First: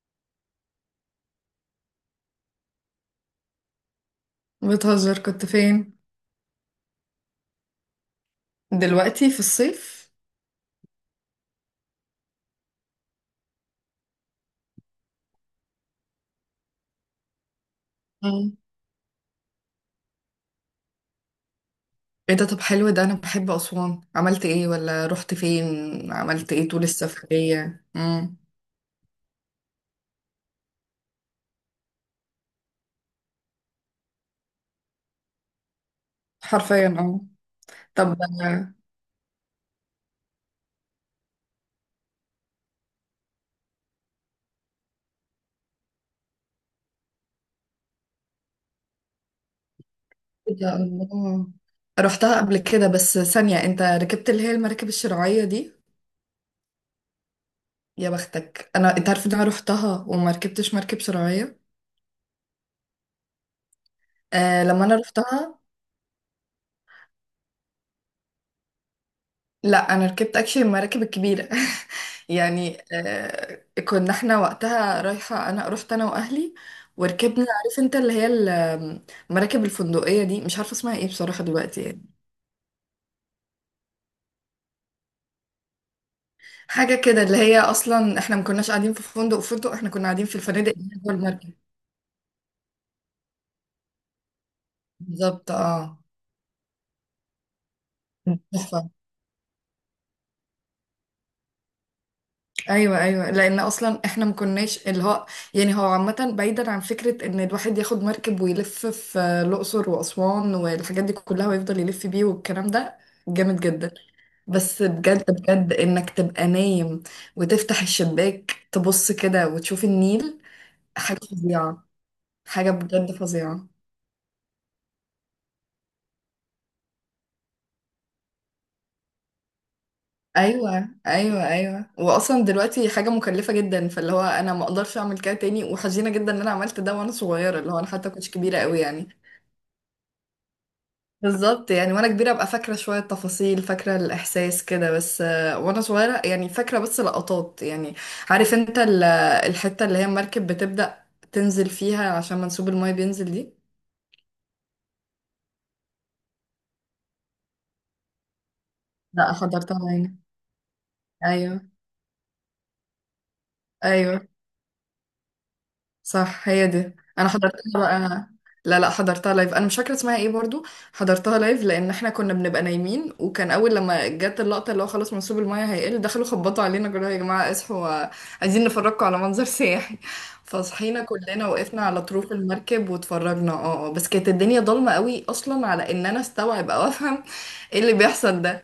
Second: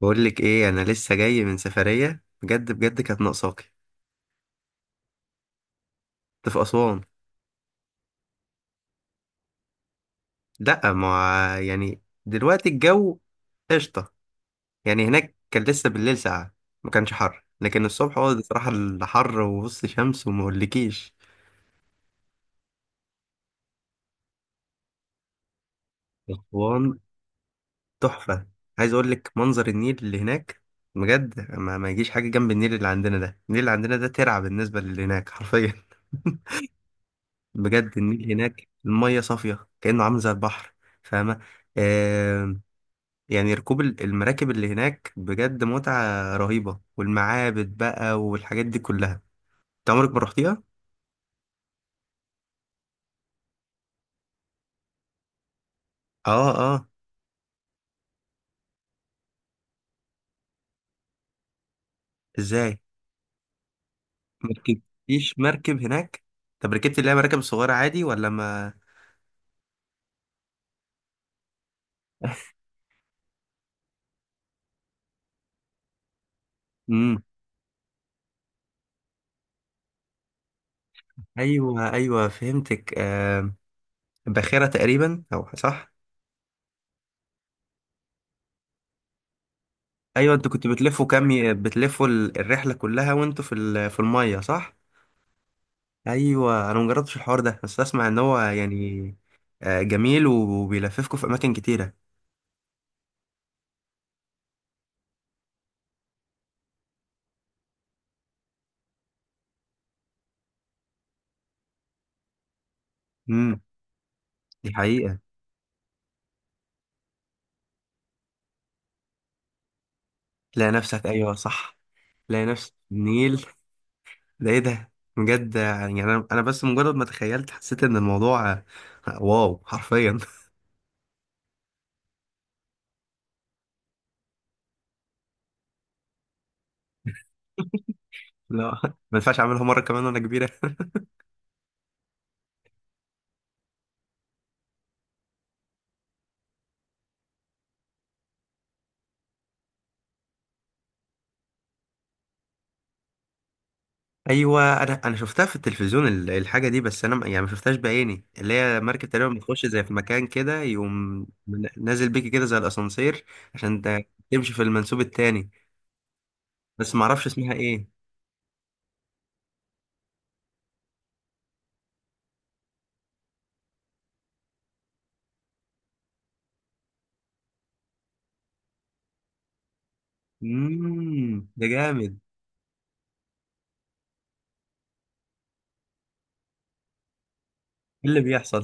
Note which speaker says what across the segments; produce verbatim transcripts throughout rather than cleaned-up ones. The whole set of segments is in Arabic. Speaker 1: بقول لك ايه، انا لسه جاي من سفريه بجد بجد. كانت ناقصاكي.
Speaker 2: بتهزر؟ كنت فين؟
Speaker 1: كنت في اسوان.
Speaker 2: دلوقتي في الصيف؟
Speaker 1: لا، ما، يعني دلوقتي الجو قشطه. يعني هناك كان لسه بالليل ساقعه. ما كانش حر، لكن الصبح هو
Speaker 2: مم.
Speaker 1: بصراحه الحر وبص شمس وما اقولكيش.
Speaker 2: ايه ده؟ طب حلو ده، انا بحب اسوان. عملت ايه ولا رحت فين؟ عملت ايه طول
Speaker 1: اسوان
Speaker 2: السفرية؟ مم.
Speaker 1: تحفه. عايز اقول لك منظر النيل اللي هناك بجد ما, ما يجيش حاجه جنب النيل اللي عندنا ده. النيل اللي عندنا ده ترعه بالنسبه للي هناك، حرفيا.
Speaker 2: حرفيا اه.
Speaker 1: بجد
Speaker 2: طب
Speaker 1: النيل هناك،
Speaker 2: آه،
Speaker 1: المية صافية كأنه عامل زي البحر. فاهمة؟ يعني ركوب ال- المراكب اللي هناك بجد متعة رهيبة، والمعابد بقى والحاجات دي كلها. انت عمرك ما
Speaker 2: إيه
Speaker 1: رحتيها؟
Speaker 2: ده، الله. رحتها قبل كده، بس ثانية، انت ركبت اللي هي المراكب الشراعية دي؟
Speaker 1: اه، اه.
Speaker 2: يا بختك انا، انت عارف ان انا رحتها وما ركبتش مركب شراعية؟
Speaker 1: ازاي؟ ما
Speaker 2: آه لما انا
Speaker 1: ركبتيش
Speaker 2: رحتها،
Speaker 1: مركب هناك؟ طب ركبتي اللي هي مراكب صغيرة عادي ولا ما.
Speaker 2: لا انا ركبت اكشلي المراكب الكبيره. يعني آه، كنا احنا وقتها رايحه، انا رحت انا واهلي
Speaker 1: امم.
Speaker 2: وركبنا. عارف انت اللي هي ال- المراكب الفندقيه دي؟ مش عارفه اسمها ايه بصراحه دلوقتي،
Speaker 1: ايوه،
Speaker 2: يعني
Speaker 1: ايوه، فهمتك، آه. باخرة تقريبا، او صح؟
Speaker 2: حاجه كده، اللي هي اصلا احنا ما كناش قاعدين في فندق فندق، احنا كنا قاعدين
Speaker 1: ايوه،
Speaker 2: في
Speaker 1: انتوا كنتوا
Speaker 2: الفنادق اللي هي
Speaker 1: بتلفوا
Speaker 2: جوه
Speaker 1: كام
Speaker 2: المركب.
Speaker 1: ي- بتلفوا ال- الرحلة كلها وانتوا في ال- في المية، صح؟
Speaker 2: بالظبط اه.
Speaker 1: ايوه، انا مجربتش الحوار ده، بس اسمع ان هو
Speaker 2: تحفة.
Speaker 1: يعني آه، جميل وبيلففكوا في اماكن كتيرة.
Speaker 2: ايوه ايوه، لان اصلا احنا ما كناش اللي هو، يعني هو عامه بعيدا عن فكره ان الواحد ياخد مركب ويلف في الاقصر واسوان والحاجات دي كلها، ويفضل يلف بيه والكلام ده،
Speaker 1: امم.
Speaker 2: جامد جدا.
Speaker 1: دي
Speaker 2: بس
Speaker 1: حقيقة.
Speaker 2: بجد بجد، انك تبقى نايم وتفتح الشباك تبص كده وتشوف النيل،
Speaker 1: تلاقي نفسك،
Speaker 2: حاجه
Speaker 1: أيوه، صح.
Speaker 2: فظيعه،
Speaker 1: تلاقي
Speaker 2: حاجه
Speaker 1: نفسك في
Speaker 2: بجد
Speaker 1: النيل.
Speaker 2: فظيعه.
Speaker 1: ده إيه ده. بجد يعني أنا أنا بس مجرد ما تخيلت، حسيت إن الموضوع آه، واو، حرفيا.
Speaker 2: ايوه ايوه ايوه، واصلا دلوقتي حاجه مكلفه جدا، فاللي هو انا ما اقدرش اعمل كده تاني، وحزينه جدا ان انا عملت ده وانا صغيره، اللي هو انا حتى كنتش كبيره
Speaker 1: لا،
Speaker 2: قوي
Speaker 1: ما
Speaker 2: يعني.
Speaker 1: ينفعش أعملها مرة كمان وأنا كبيرة.
Speaker 2: بالظبط، يعني وانا كبيره ابقى فاكره شويه تفاصيل، فاكره الاحساس كده بس، آه، وانا صغيره يعني فاكره بس لقطات يعني. عارف انت ال- الحته اللي هي المركب بتبدا تنزل فيها عشان منسوب المايه بينزل دي؟
Speaker 1: أيوه، أنا أنا شفتها في التلفزيون ال- الحاجة دي. بس أنا ما- يعني ما شفتهاش بعيني. اللي هي مركب
Speaker 2: لا
Speaker 1: تقريبا بتخش
Speaker 2: حضرتها
Speaker 1: زي في
Speaker 2: هنا.
Speaker 1: مكان كده، يقوم
Speaker 2: ايوه
Speaker 1: من- نازل بيكي كده زي الأسانسير. عشان ت-
Speaker 2: ايوه
Speaker 1: تمشي في المنسوب التاني.
Speaker 2: صح، هي
Speaker 1: بس
Speaker 2: دي.
Speaker 1: ما أعرفش
Speaker 2: انا
Speaker 1: اسمها
Speaker 2: حضرتها
Speaker 1: إيه.
Speaker 2: بقى، لا لا حضرتها لايف، انا مش فاكره اسمها ايه برضو. حضرتها لايف، لان احنا كنا بنبقى نايمين، وكان اول لما جت اللقطه اللي هو خلاص منسوب المايه هيقل، دخلوا خبطوا علينا قالوا يا جماعه اصحوا، عايزين نفرجكم على منظر سياحي. فصحينا كلنا
Speaker 1: مم ده
Speaker 2: وقفنا على
Speaker 1: جامد.
Speaker 2: طروف المركب واتفرجنا، اه آه. بس كانت الدنيا ضلمه قوي اصلا على ان انا استوعب او افهم ايه اللي
Speaker 1: إيه اللي
Speaker 2: بيحصل
Speaker 1: بيحصل.
Speaker 2: ده.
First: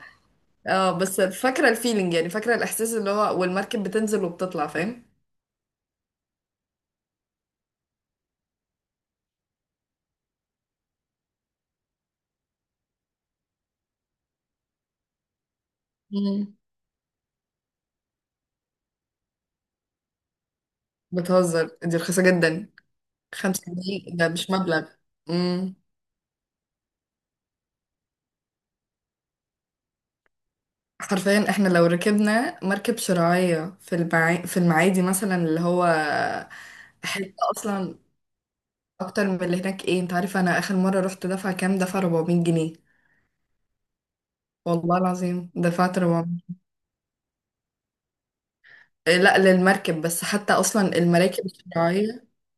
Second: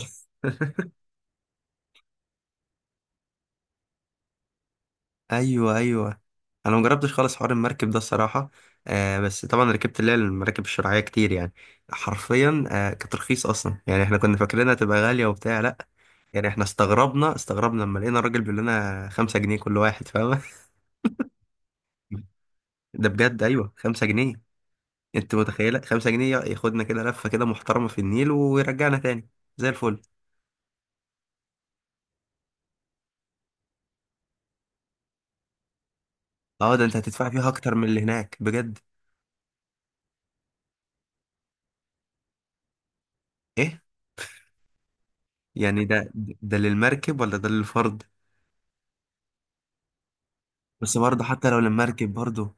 Speaker 2: اه بس فاكره الفيلينج، يعني فاكره الاحساس اللي هو والمركب بتنزل وبتطلع، فاهم؟
Speaker 1: ايوه، ايوه. انا مجربتش خالص حوار المركب ده الصراحه. آه، بس طبعا ركبت اللي هي المراكب الشراعيه كتير يعني. حرفيا، آه كانت رخيصه اصلا. يعني احنا كنا فاكرينها تبقى غاليه وبتاع، لا. يعني
Speaker 2: مم.
Speaker 1: احنا استغربنا استغربنا لما لقينا الراجل بيقول لنا خمسة جنيه كل واحد، فاهمه.
Speaker 2: بتهزر، دي رخيصه جدا.
Speaker 1: ده بجد،
Speaker 2: خمسة
Speaker 1: ايوه، خمسة
Speaker 2: جنيه ده
Speaker 1: جنيه.
Speaker 2: مش مبلغ.
Speaker 1: انت
Speaker 2: امم.
Speaker 1: متخيله خمسة جنيه ياخدنا كده لفه كده محترمه في النيل ويرجعنا تاني؟ زي الفل.
Speaker 2: حرفيا احنا لو ركبنا مركب شراعية في المعا... في المعادي مثلا، اللي هو
Speaker 1: اه، ده انت هتدفع
Speaker 2: حتة
Speaker 1: فيها اكتر من
Speaker 2: أصلا.
Speaker 1: اللي هناك بجد.
Speaker 2: أكتر من اللي هناك؟ ايه، انت عارف أنا آخر مرة رحت دفع كام؟ دفع أربعمية جنيه.
Speaker 1: ايه.
Speaker 2: والله العظيم
Speaker 1: يعني
Speaker 2: دفعت
Speaker 1: ده ده
Speaker 2: أربعمية.
Speaker 1: للمركب ولا ده للفرد.
Speaker 2: إيه، لا للمركب، بس حتى أصلا
Speaker 1: بس برضه
Speaker 2: المراكب
Speaker 1: حتى لو للمركب
Speaker 2: الشراعية،
Speaker 1: برضه.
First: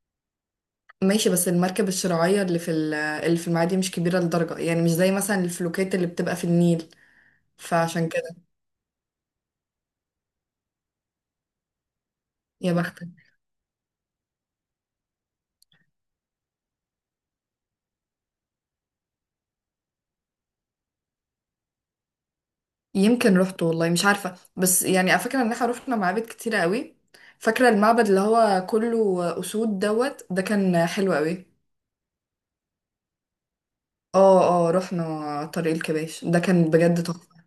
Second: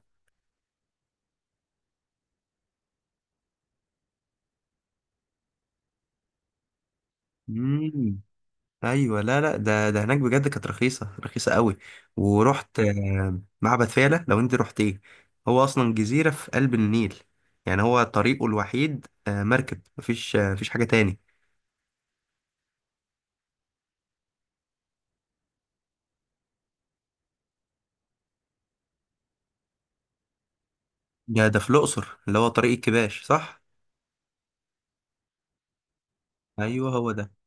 Speaker 2: ماشي، بس المركب الشراعية اللي في ال- اللي في المعادي مش كبيرة لدرجة، يعني مش زي مثلا الفلوكات اللي بتبقى في النيل، فعشان
Speaker 1: مم.
Speaker 2: كده.
Speaker 1: ايوه، لا لا، ده ده هناك بجد كانت رخيصه رخيصه قوي.
Speaker 2: يا
Speaker 1: ورحت
Speaker 2: بختك.
Speaker 1: آه، معبد فيلة، لو انت رحت ايه. هو اصلا جزيره في قلب النيل. يعني هو طريقه الوحيد آه، مركب، مفيش آه، مفيش حاجه تاني.
Speaker 2: يمكن رحت والله مش عارفة، بس يعني فاكرة ان احنا رحنا معابد كتيرة قوي. فاكرة المعبد اللي هو كله أسود دوت ده، كان حلو قوي.
Speaker 1: ده ده في الاقصر اللي هو طريق الكباش، صح.
Speaker 2: اه اه، رحنا طريق الكباش، ده كان
Speaker 1: ايوه،
Speaker 2: بجد
Speaker 1: هو ده.
Speaker 2: تحفة.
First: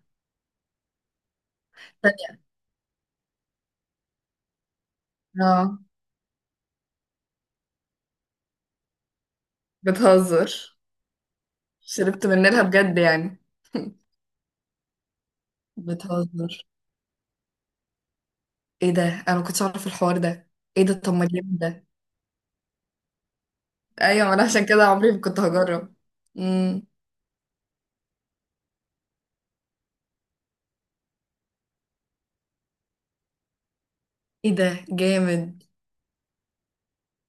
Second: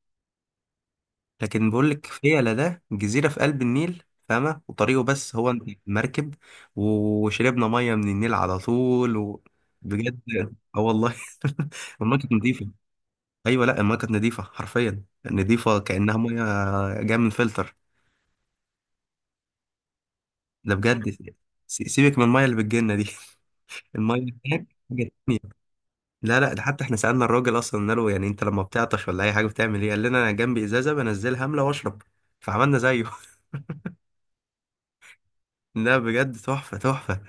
Speaker 1: لكن بقول لك
Speaker 2: تانية.
Speaker 1: فيلة ده جزيره في قلب النيل، فاهمه؟ وطريقه بس هو انت
Speaker 2: اه.
Speaker 1: مركب. وشربنا ميه من النيل على طول و... بجد.
Speaker 2: بتهزر،
Speaker 1: اه، والله. والله
Speaker 2: شربت
Speaker 1: كانت
Speaker 2: من نيلها
Speaker 1: نضيفه.
Speaker 2: بجد يعني؟
Speaker 1: ايوه، لا، المايه كانت نظيفه حرفيا. نظيفه كانها ميه
Speaker 2: بتهزر.
Speaker 1: جايه من فلتر.
Speaker 2: ايه ده، انا ما كنتش اعرف الحوار ده.
Speaker 1: ده
Speaker 2: ايه ده،
Speaker 1: بجد.
Speaker 2: طب ما جامد
Speaker 1: س-
Speaker 2: ده.
Speaker 1: سيبك من المايه اللي بتجيلنا دي. المايه
Speaker 2: ايوه ما
Speaker 1: اللي
Speaker 2: انا عشان
Speaker 1: هناك
Speaker 2: كده
Speaker 1: حاجه
Speaker 2: عمري ما
Speaker 1: تانية.
Speaker 2: كنت هجرب.
Speaker 1: لا لا، ده
Speaker 2: امم.
Speaker 1: حتى احنا سالنا الراجل اصلا، قلنا له يعني انت لما بتعطش ولا اي حاجه بتعمل ايه، قال لنا انا جنبي ازازه بنزلها املى واشرب. فعملنا زيه.
Speaker 2: ايه ده جامد.
Speaker 1: لا، بجد تحفه تحفه.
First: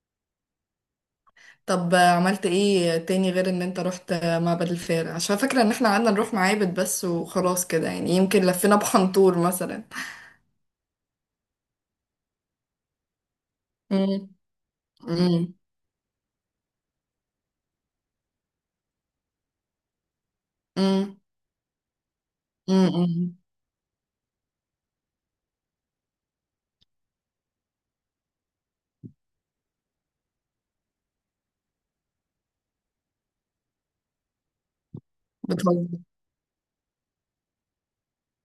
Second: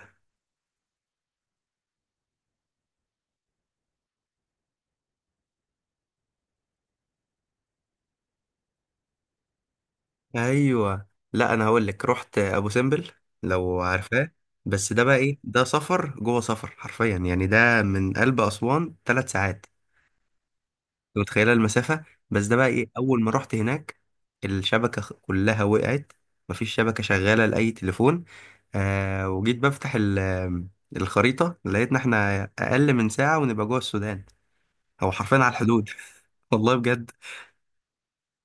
Speaker 2: طب عملت ايه تاني غير ان انت رحت معبد الفيل؟ عشان فاكرة ان احنا قعدنا نروح معابد بس، وخلاص كده يعني، يمكن لفينا بحنطور مثلا.
Speaker 1: ايوه، لا، انا هقول لك رحت ابو سمبل، لو
Speaker 2: امم.
Speaker 1: عارفاه. بس ده بقى ايه،
Speaker 2: امم.
Speaker 1: ده سفر جوه سفر، حرفيا. يعني ده من قلب اسوان ثلاث ساعات. انت
Speaker 2: امم.
Speaker 1: متخيله المسافه؟ بس ده بقى ايه، اول ما
Speaker 2: امم.
Speaker 1: رحت هناك الشبكه خ- كلها وقعت. مفيش شبكه شغاله لاي تليفون. آه وجيت بفتح ال- الخريطه، لقيتنا احنا اقل من ساعه ونبقى جوه السودان. هو حرفيا على
Speaker 2: بتهزر.
Speaker 1: الحدود، والله بجد.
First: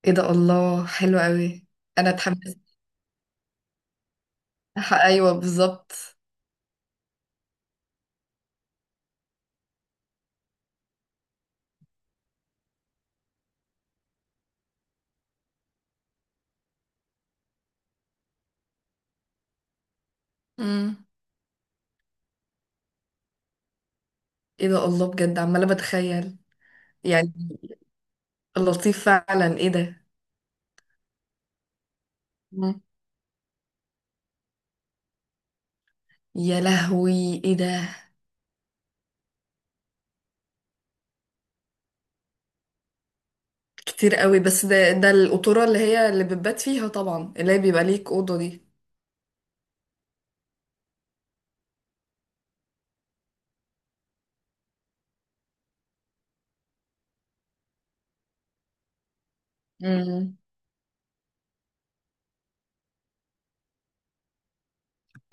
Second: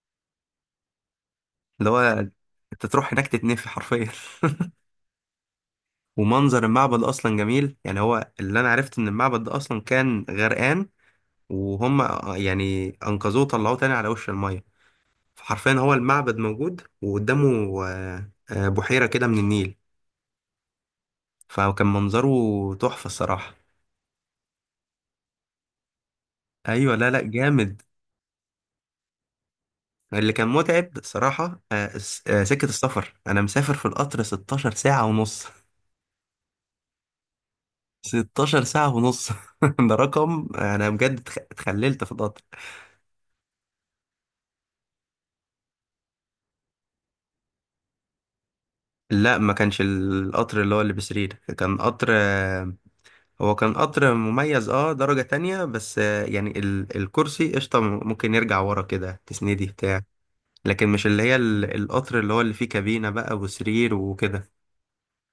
Speaker 2: ايه ده، الله، حلو قوي.
Speaker 1: اللي هو
Speaker 2: انا اتحمست.
Speaker 1: انت تروح هناك تتنفي حرفيا.
Speaker 2: ح- ايوه بالظبط.
Speaker 1: ومنظر المعبد اصلا جميل. يعني هو اللي انا عرفت ان المعبد ده اصلا كان غرقان، وهم يعني انقذوه وطلعوه تاني على وش الميه. فحرفيا هو المعبد موجود، وقدامه آه، آه، بحيرة كده من النيل.
Speaker 2: امم.
Speaker 1: فكان منظره تحفة الصراحة.
Speaker 2: ايه ده الله، بجد عمالة بتخيل،
Speaker 1: أيوة، لا لا،
Speaker 2: يعني
Speaker 1: جامد.
Speaker 2: لطيف فعلا، ايه ده.
Speaker 1: اللي كان متعب صراحة آه، الس- آه، سكة
Speaker 2: مم.
Speaker 1: السفر، أنا مسافر في القطر ستاشر ساعة ونص ساعة ونص.
Speaker 2: يا لهوي ايه ده.
Speaker 1: ستاشر ساعة ونص ساعة ونص. ده رقم. أنا بجد اتخ- اتخللت في القطر.
Speaker 2: كتير قوي، بس ده ده القطورة اللي هي اللي بتبات فيها طبعا، اللي هي بيبقى ليك أوضة دي.
Speaker 1: لا، ما كانش القطر اللي هو اللي بسرير، كان قطر آه، هو كان قطر مميز، اه درجة تانية بس، آه، يعني ال- الكرسي قشطة، ممكن يرجع ورا كده تسندي بتاع.
Speaker 2: مم.
Speaker 1: لكن مش اللي هي ال- القطر اللي هو اللي فيه كابينة بقى وسرير وكده.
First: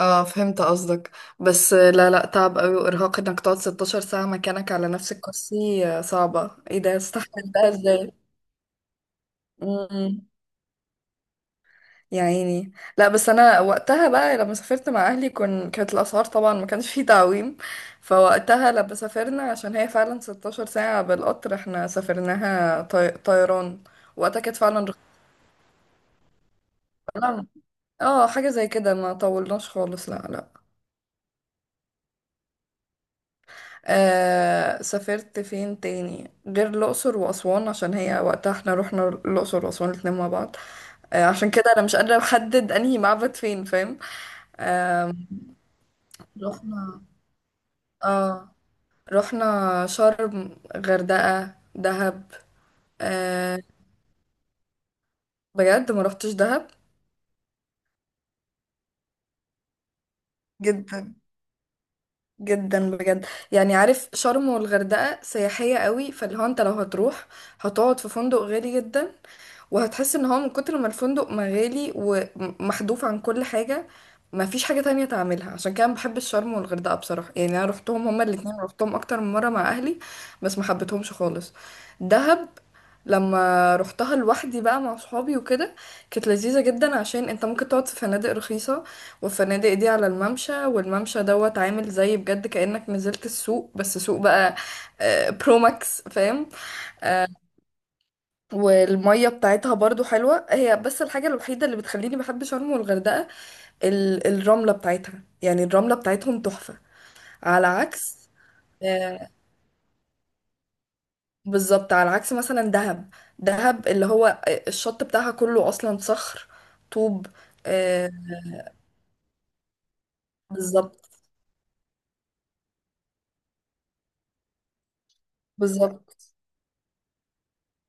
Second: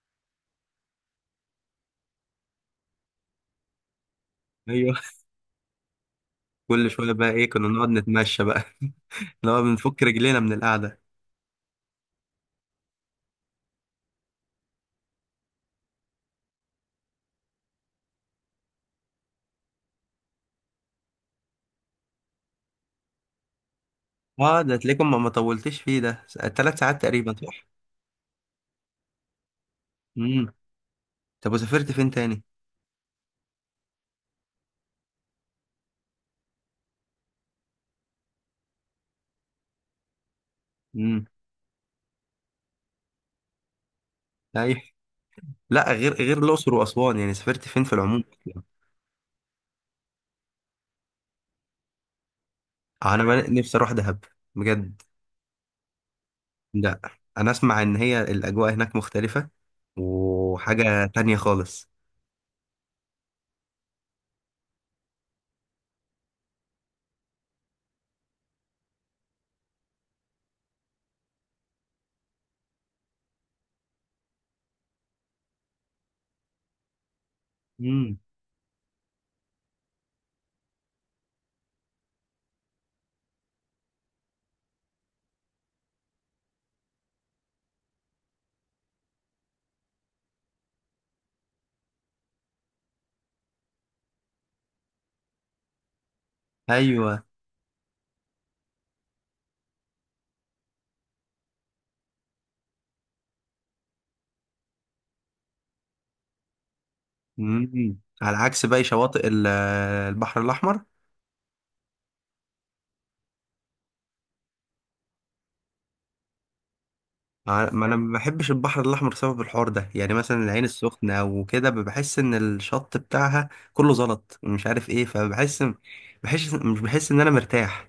Speaker 2: اه فهمت قصدك. بس لا لا، تعب قوي وارهاق انك تقعد ستة عشر ساعة مكانك على
Speaker 1: ايوه،
Speaker 2: نفس الكرسي، آه، صعبة، ايه
Speaker 1: كل
Speaker 2: ده،
Speaker 1: شوية بقى ايه
Speaker 2: استحمل
Speaker 1: كنا
Speaker 2: ده
Speaker 1: نقعد
Speaker 2: ازاي؟
Speaker 1: نتمشى بقى. اللي هو بنفك
Speaker 2: امم.
Speaker 1: رجلينا من القعدة.
Speaker 2: يا عيني. لا بس انا وقتها بقى لما سافرت مع اهلي، كن كانت الاسعار طبعا ما كانش فيه تعويم. فوقتها لما سافرنا، عشان هي فعلا ستاشر ساعة بالقطر، احنا سافرناها طي... طيران، وقتها كانت
Speaker 1: اه، ده
Speaker 2: فعلا رخيصة.
Speaker 1: تلاقيكم ما ما طولتش فيه، ده س- تلات ساعات تقريبا،
Speaker 2: لا،
Speaker 1: صح؟
Speaker 2: اه حاجة زي كده، ما طولناش خالص، لا
Speaker 1: امم.
Speaker 2: لا.
Speaker 1: طب وسافرت فين تاني؟
Speaker 2: آه سافرت فين تاني غير الأقصر وأسوان؟ عشان هي وقتها احنا رحنا الأقصر وأسوان الاتنين مع بعض.
Speaker 1: امم.
Speaker 2: آه عشان كده أنا مش قادرة أحدد أنهي معبد فين، فاهم؟
Speaker 1: ايوه.
Speaker 2: آه
Speaker 1: لا، غير غير الأقصر
Speaker 2: رحنا،
Speaker 1: وأسوان، يعني سافرت فين في العموم؟
Speaker 2: اه، رحنا شرم، غردقة، دهب،
Speaker 1: آه، انا بقى
Speaker 2: آه.
Speaker 1: نفسي اروح دهب. بجد.
Speaker 2: بجد ما رحتش دهب؟
Speaker 1: لا، انا اسمع ان هي الاجواء هناك مختلفة وحاجة
Speaker 2: جدا،
Speaker 1: تانية خالص.
Speaker 2: جدا بجد يعني. عارف شرم والغردقة سياحية قوي، فاللي هو انت لو هتروح هتقعد في فندق غالي جدا، وهتحس ان هو من كتر ما الفندق مغالي ومحذوف عن كل حاجة، ما فيش حاجة تانية تعملها. عشان كده أنا بحب الشرم والغردقة بصراحة، يعني انا روحتهم
Speaker 1: امم.
Speaker 2: هما الاتنين، روحتهم اكتر من مرة مع اهلي، بس ما حبيتهمش خالص. دهب لما روحتها لوحدي بقى مع صحابي وكده كانت لذيذة جدا، عشان انت ممكن تقعد في فنادق رخيصة، والفنادق دي على الممشى، والممشى دوت عامل زي بجد كأنك نزلت السوق، بس سوق بقى آه، برو ماكس، فاهم؟
Speaker 1: ايوه.
Speaker 2: والمية بتاعتها برضو حلوة هي، بس الحاجة الوحيدة اللي بتخليني بحب شرم والغردقة، ال- الرملة بتاعتها، يعني الرملة بتاعتهم تحفة. على
Speaker 1: مم.
Speaker 2: عكس
Speaker 1: على عكس باقي شواطئ
Speaker 2: آه،
Speaker 1: ال- البحر الأحمر.
Speaker 2: بالظبط، على عكس مثلا دهب. دهب اللي هو آه، الشط بتاعها كله أصلا صخر، طوب.
Speaker 1: ع- ما أنا
Speaker 2: آه،
Speaker 1: ما بحبش البحر الأحمر بسبب الحوار ده. يعني مثلا العين
Speaker 2: بالظبط،
Speaker 1: السخنة أو كده، بحس إن الشط بتاعها كله زلط مش عارف إيه، فبحس.
Speaker 2: بالظبط.
Speaker 1: بحس، مش، بحس إن أنا مرتاح.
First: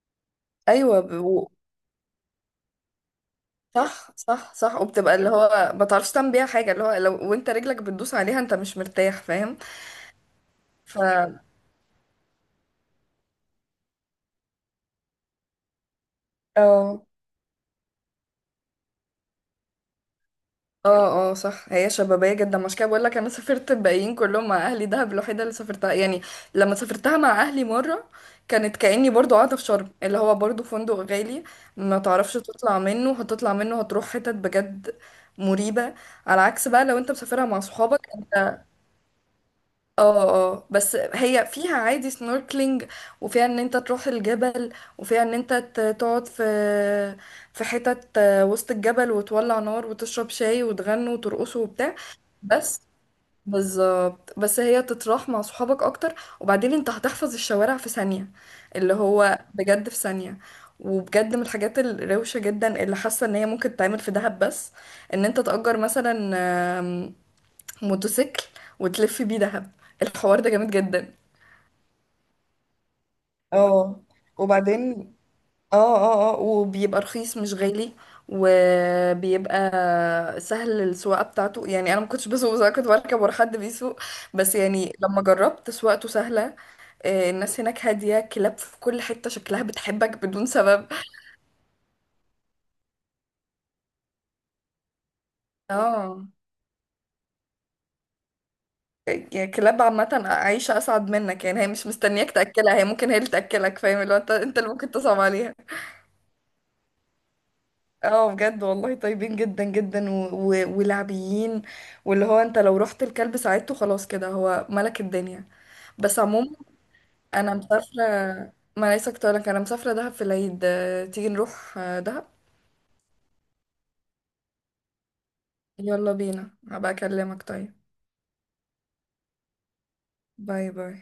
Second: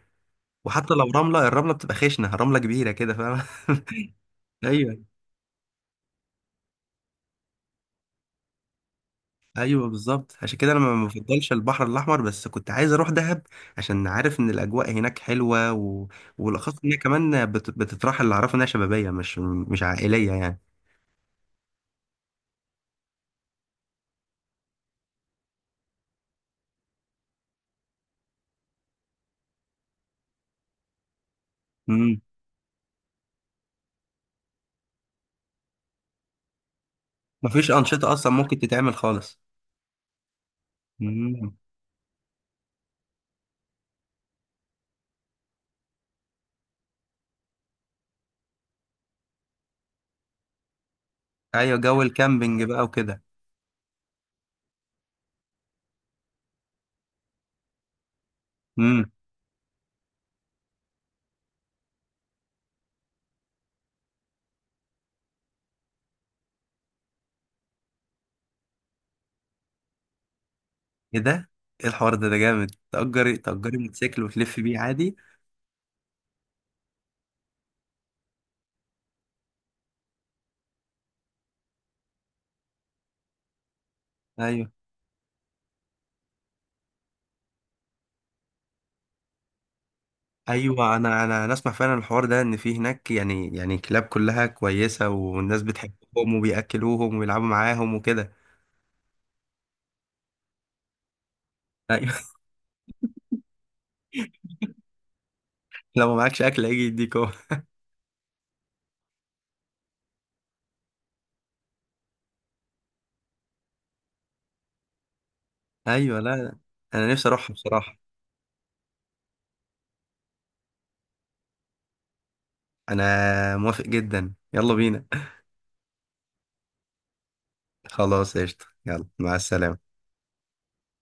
Speaker 1: وحتى
Speaker 2: أيوة
Speaker 1: لو
Speaker 2: ب-
Speaker 1: رملة
Speaker 2: و-
Speaker 1: الرملة بتبقى خشنة، رملة كبيرة كده، فاهم؟
Speaker 2: صح صح صح،
Speaker 1: أيوه،
Speaker 2: وبتبقى اللي هو ما تعرفش تعمل بيها حاجة، اللي هو لو وانت رجلك بتدوس عليها انت مش مرتاح، فاهم؟
Speaker 1: أيوه، بالظبط. عشان كده أنا
Speaker 2: ف،
Speaker 1: ما بفضلش البحر الأحمر، بس كنت عايز أروح دهب. عشان عارف إن الأجواء هناك حلوة و... والأخص إن هي
Speaker 2: اه
Speaker 1: كمان بت... بتتراحل. اللي أعرفه إنها شبابية، مش مش عائلية.
Speaker 2: اه اه، صح، هي شبابية جدا، مش كده بقول لك، انا سافرت الباقيين كلهم مع اهلي، دهب الوحيدة اللي سافرتها يعني. لما سافرتها مع اهلي مرة كانت كأني برضو قاعدة في شرم، اللي هو برضو فندق غالي، ما
Speaker 1: يعني
Speaker 2: تعرفش تطلع منه، هتطلع منه هتروح حتت بجد مريبة. على عكس بقى لو انت مسافرها مع
Speaker 1: مفيش
Speaker 2: صحابك
Speaker 1: أنشطة أصلا
Speaker 2: انت.
Speaker 1: ممكن تتعمل خالص.
Speaker 2: اه. اه بس هي
Speaker 1: مم.
Speaker 2: فيها عادي سنوركلينج، وفيها ان انت تروح الجبل، وفيها ان انت ت- تقعد في، في حتت وسط الجبل، وتولع نار وتشرب شاي وتغنوا وترقصوا
Speaker 1: أيوة،
Speaker 2: وبتاع.
Speaker 1: جو الكامبينج
Speaker 2: بس،
Speaker 1: بقى وكده.
Speaker 2: بالظبط، بس هي تتراح مع صحابك اكتر، وبعدين انت هتحفظ الشوارع في ثانية، اللي
Speaker 1: امم.
Speaker 2: هو بجد في ثانية. وبجد من الحاجات الروشة جدا اللي حاسة ان هي ممكن تتعمل في دهب بس، ان انت تأجر مثلا موتوسيكل، وتلف بيه دهب، الحوار ده جامد جدا.
Speaker 1: إيه ده؟ إيه الحوار ده ده جامد. تأجري تأجري
Speaker 2: اه،
Speaker 1: موتوسيكل وتلف بيه
Speaker 2: وبعدين،
Speaker 1: عادي.
Speaker 2: اه اه اه، وبيبقى رخيص مش غالي، وبيبقى سهل السواقة بتاعته، يعني انا ما كنتش بسوق، بس انا كنت بركب ورا حد بيسوق، بس
Speaker 1: أيوة،
Speaker 2: يعني لما جربت سواقته سهلة. آه، الناس هناك هادية، كلاب في كل حتة شكلها بتحبك بدون سبب.
Speaker 1: أيوة، أنا أنا أنا أسمع فعلا الحوار ده، إن في هناك، يعني يعني كلاب كلها كويسة، والناس
Speaker 2: اه،
Speaker 1: بتحبهم وبيأكلوهم ويلعبوا معاهم وكده.
Speaker 2: يعني كلاب عامة عايشة أسعد منك، يعني هي مش
Speaker 1: أيوة.
Speaker 2: مستنياك تأكلها، هي ممكن هي اللي تأكلك، فاهم؟ اللي هو انت انت اللي ممكن تصعب عليها.
Speaker 1: لو معكش أكل هيجي يديك هو.
Speaker 2: اه بجد والله طيبين جدا جدا و... و... ولعبيين، واللي هو انت لو رحت الكلب ساعدته، خلاص كده، هو ملك الدنيا.
Speaker 1: أيوة،
Speaker 2: بس
Speaker 1: لا
Speaker 2: عموما،
Speaker 1: لا. أنا نفسي أروحها
Speaker 2: انا مسافرة،
Speaker 1: بصراحة.
Speaker 2: ما ليس كنت لك، انا مسافرة دهب في العيد، آه، تيجي نروح آه، دهب؟
Speaker 1: أنا موافق جدا، يلا بينا.
Speaker 2: يلا بينا، هبقى اكلمك طيب.
Speaker 1: خلاص قشطة، يلا مع السلامة.
Speaker 2: باي باي.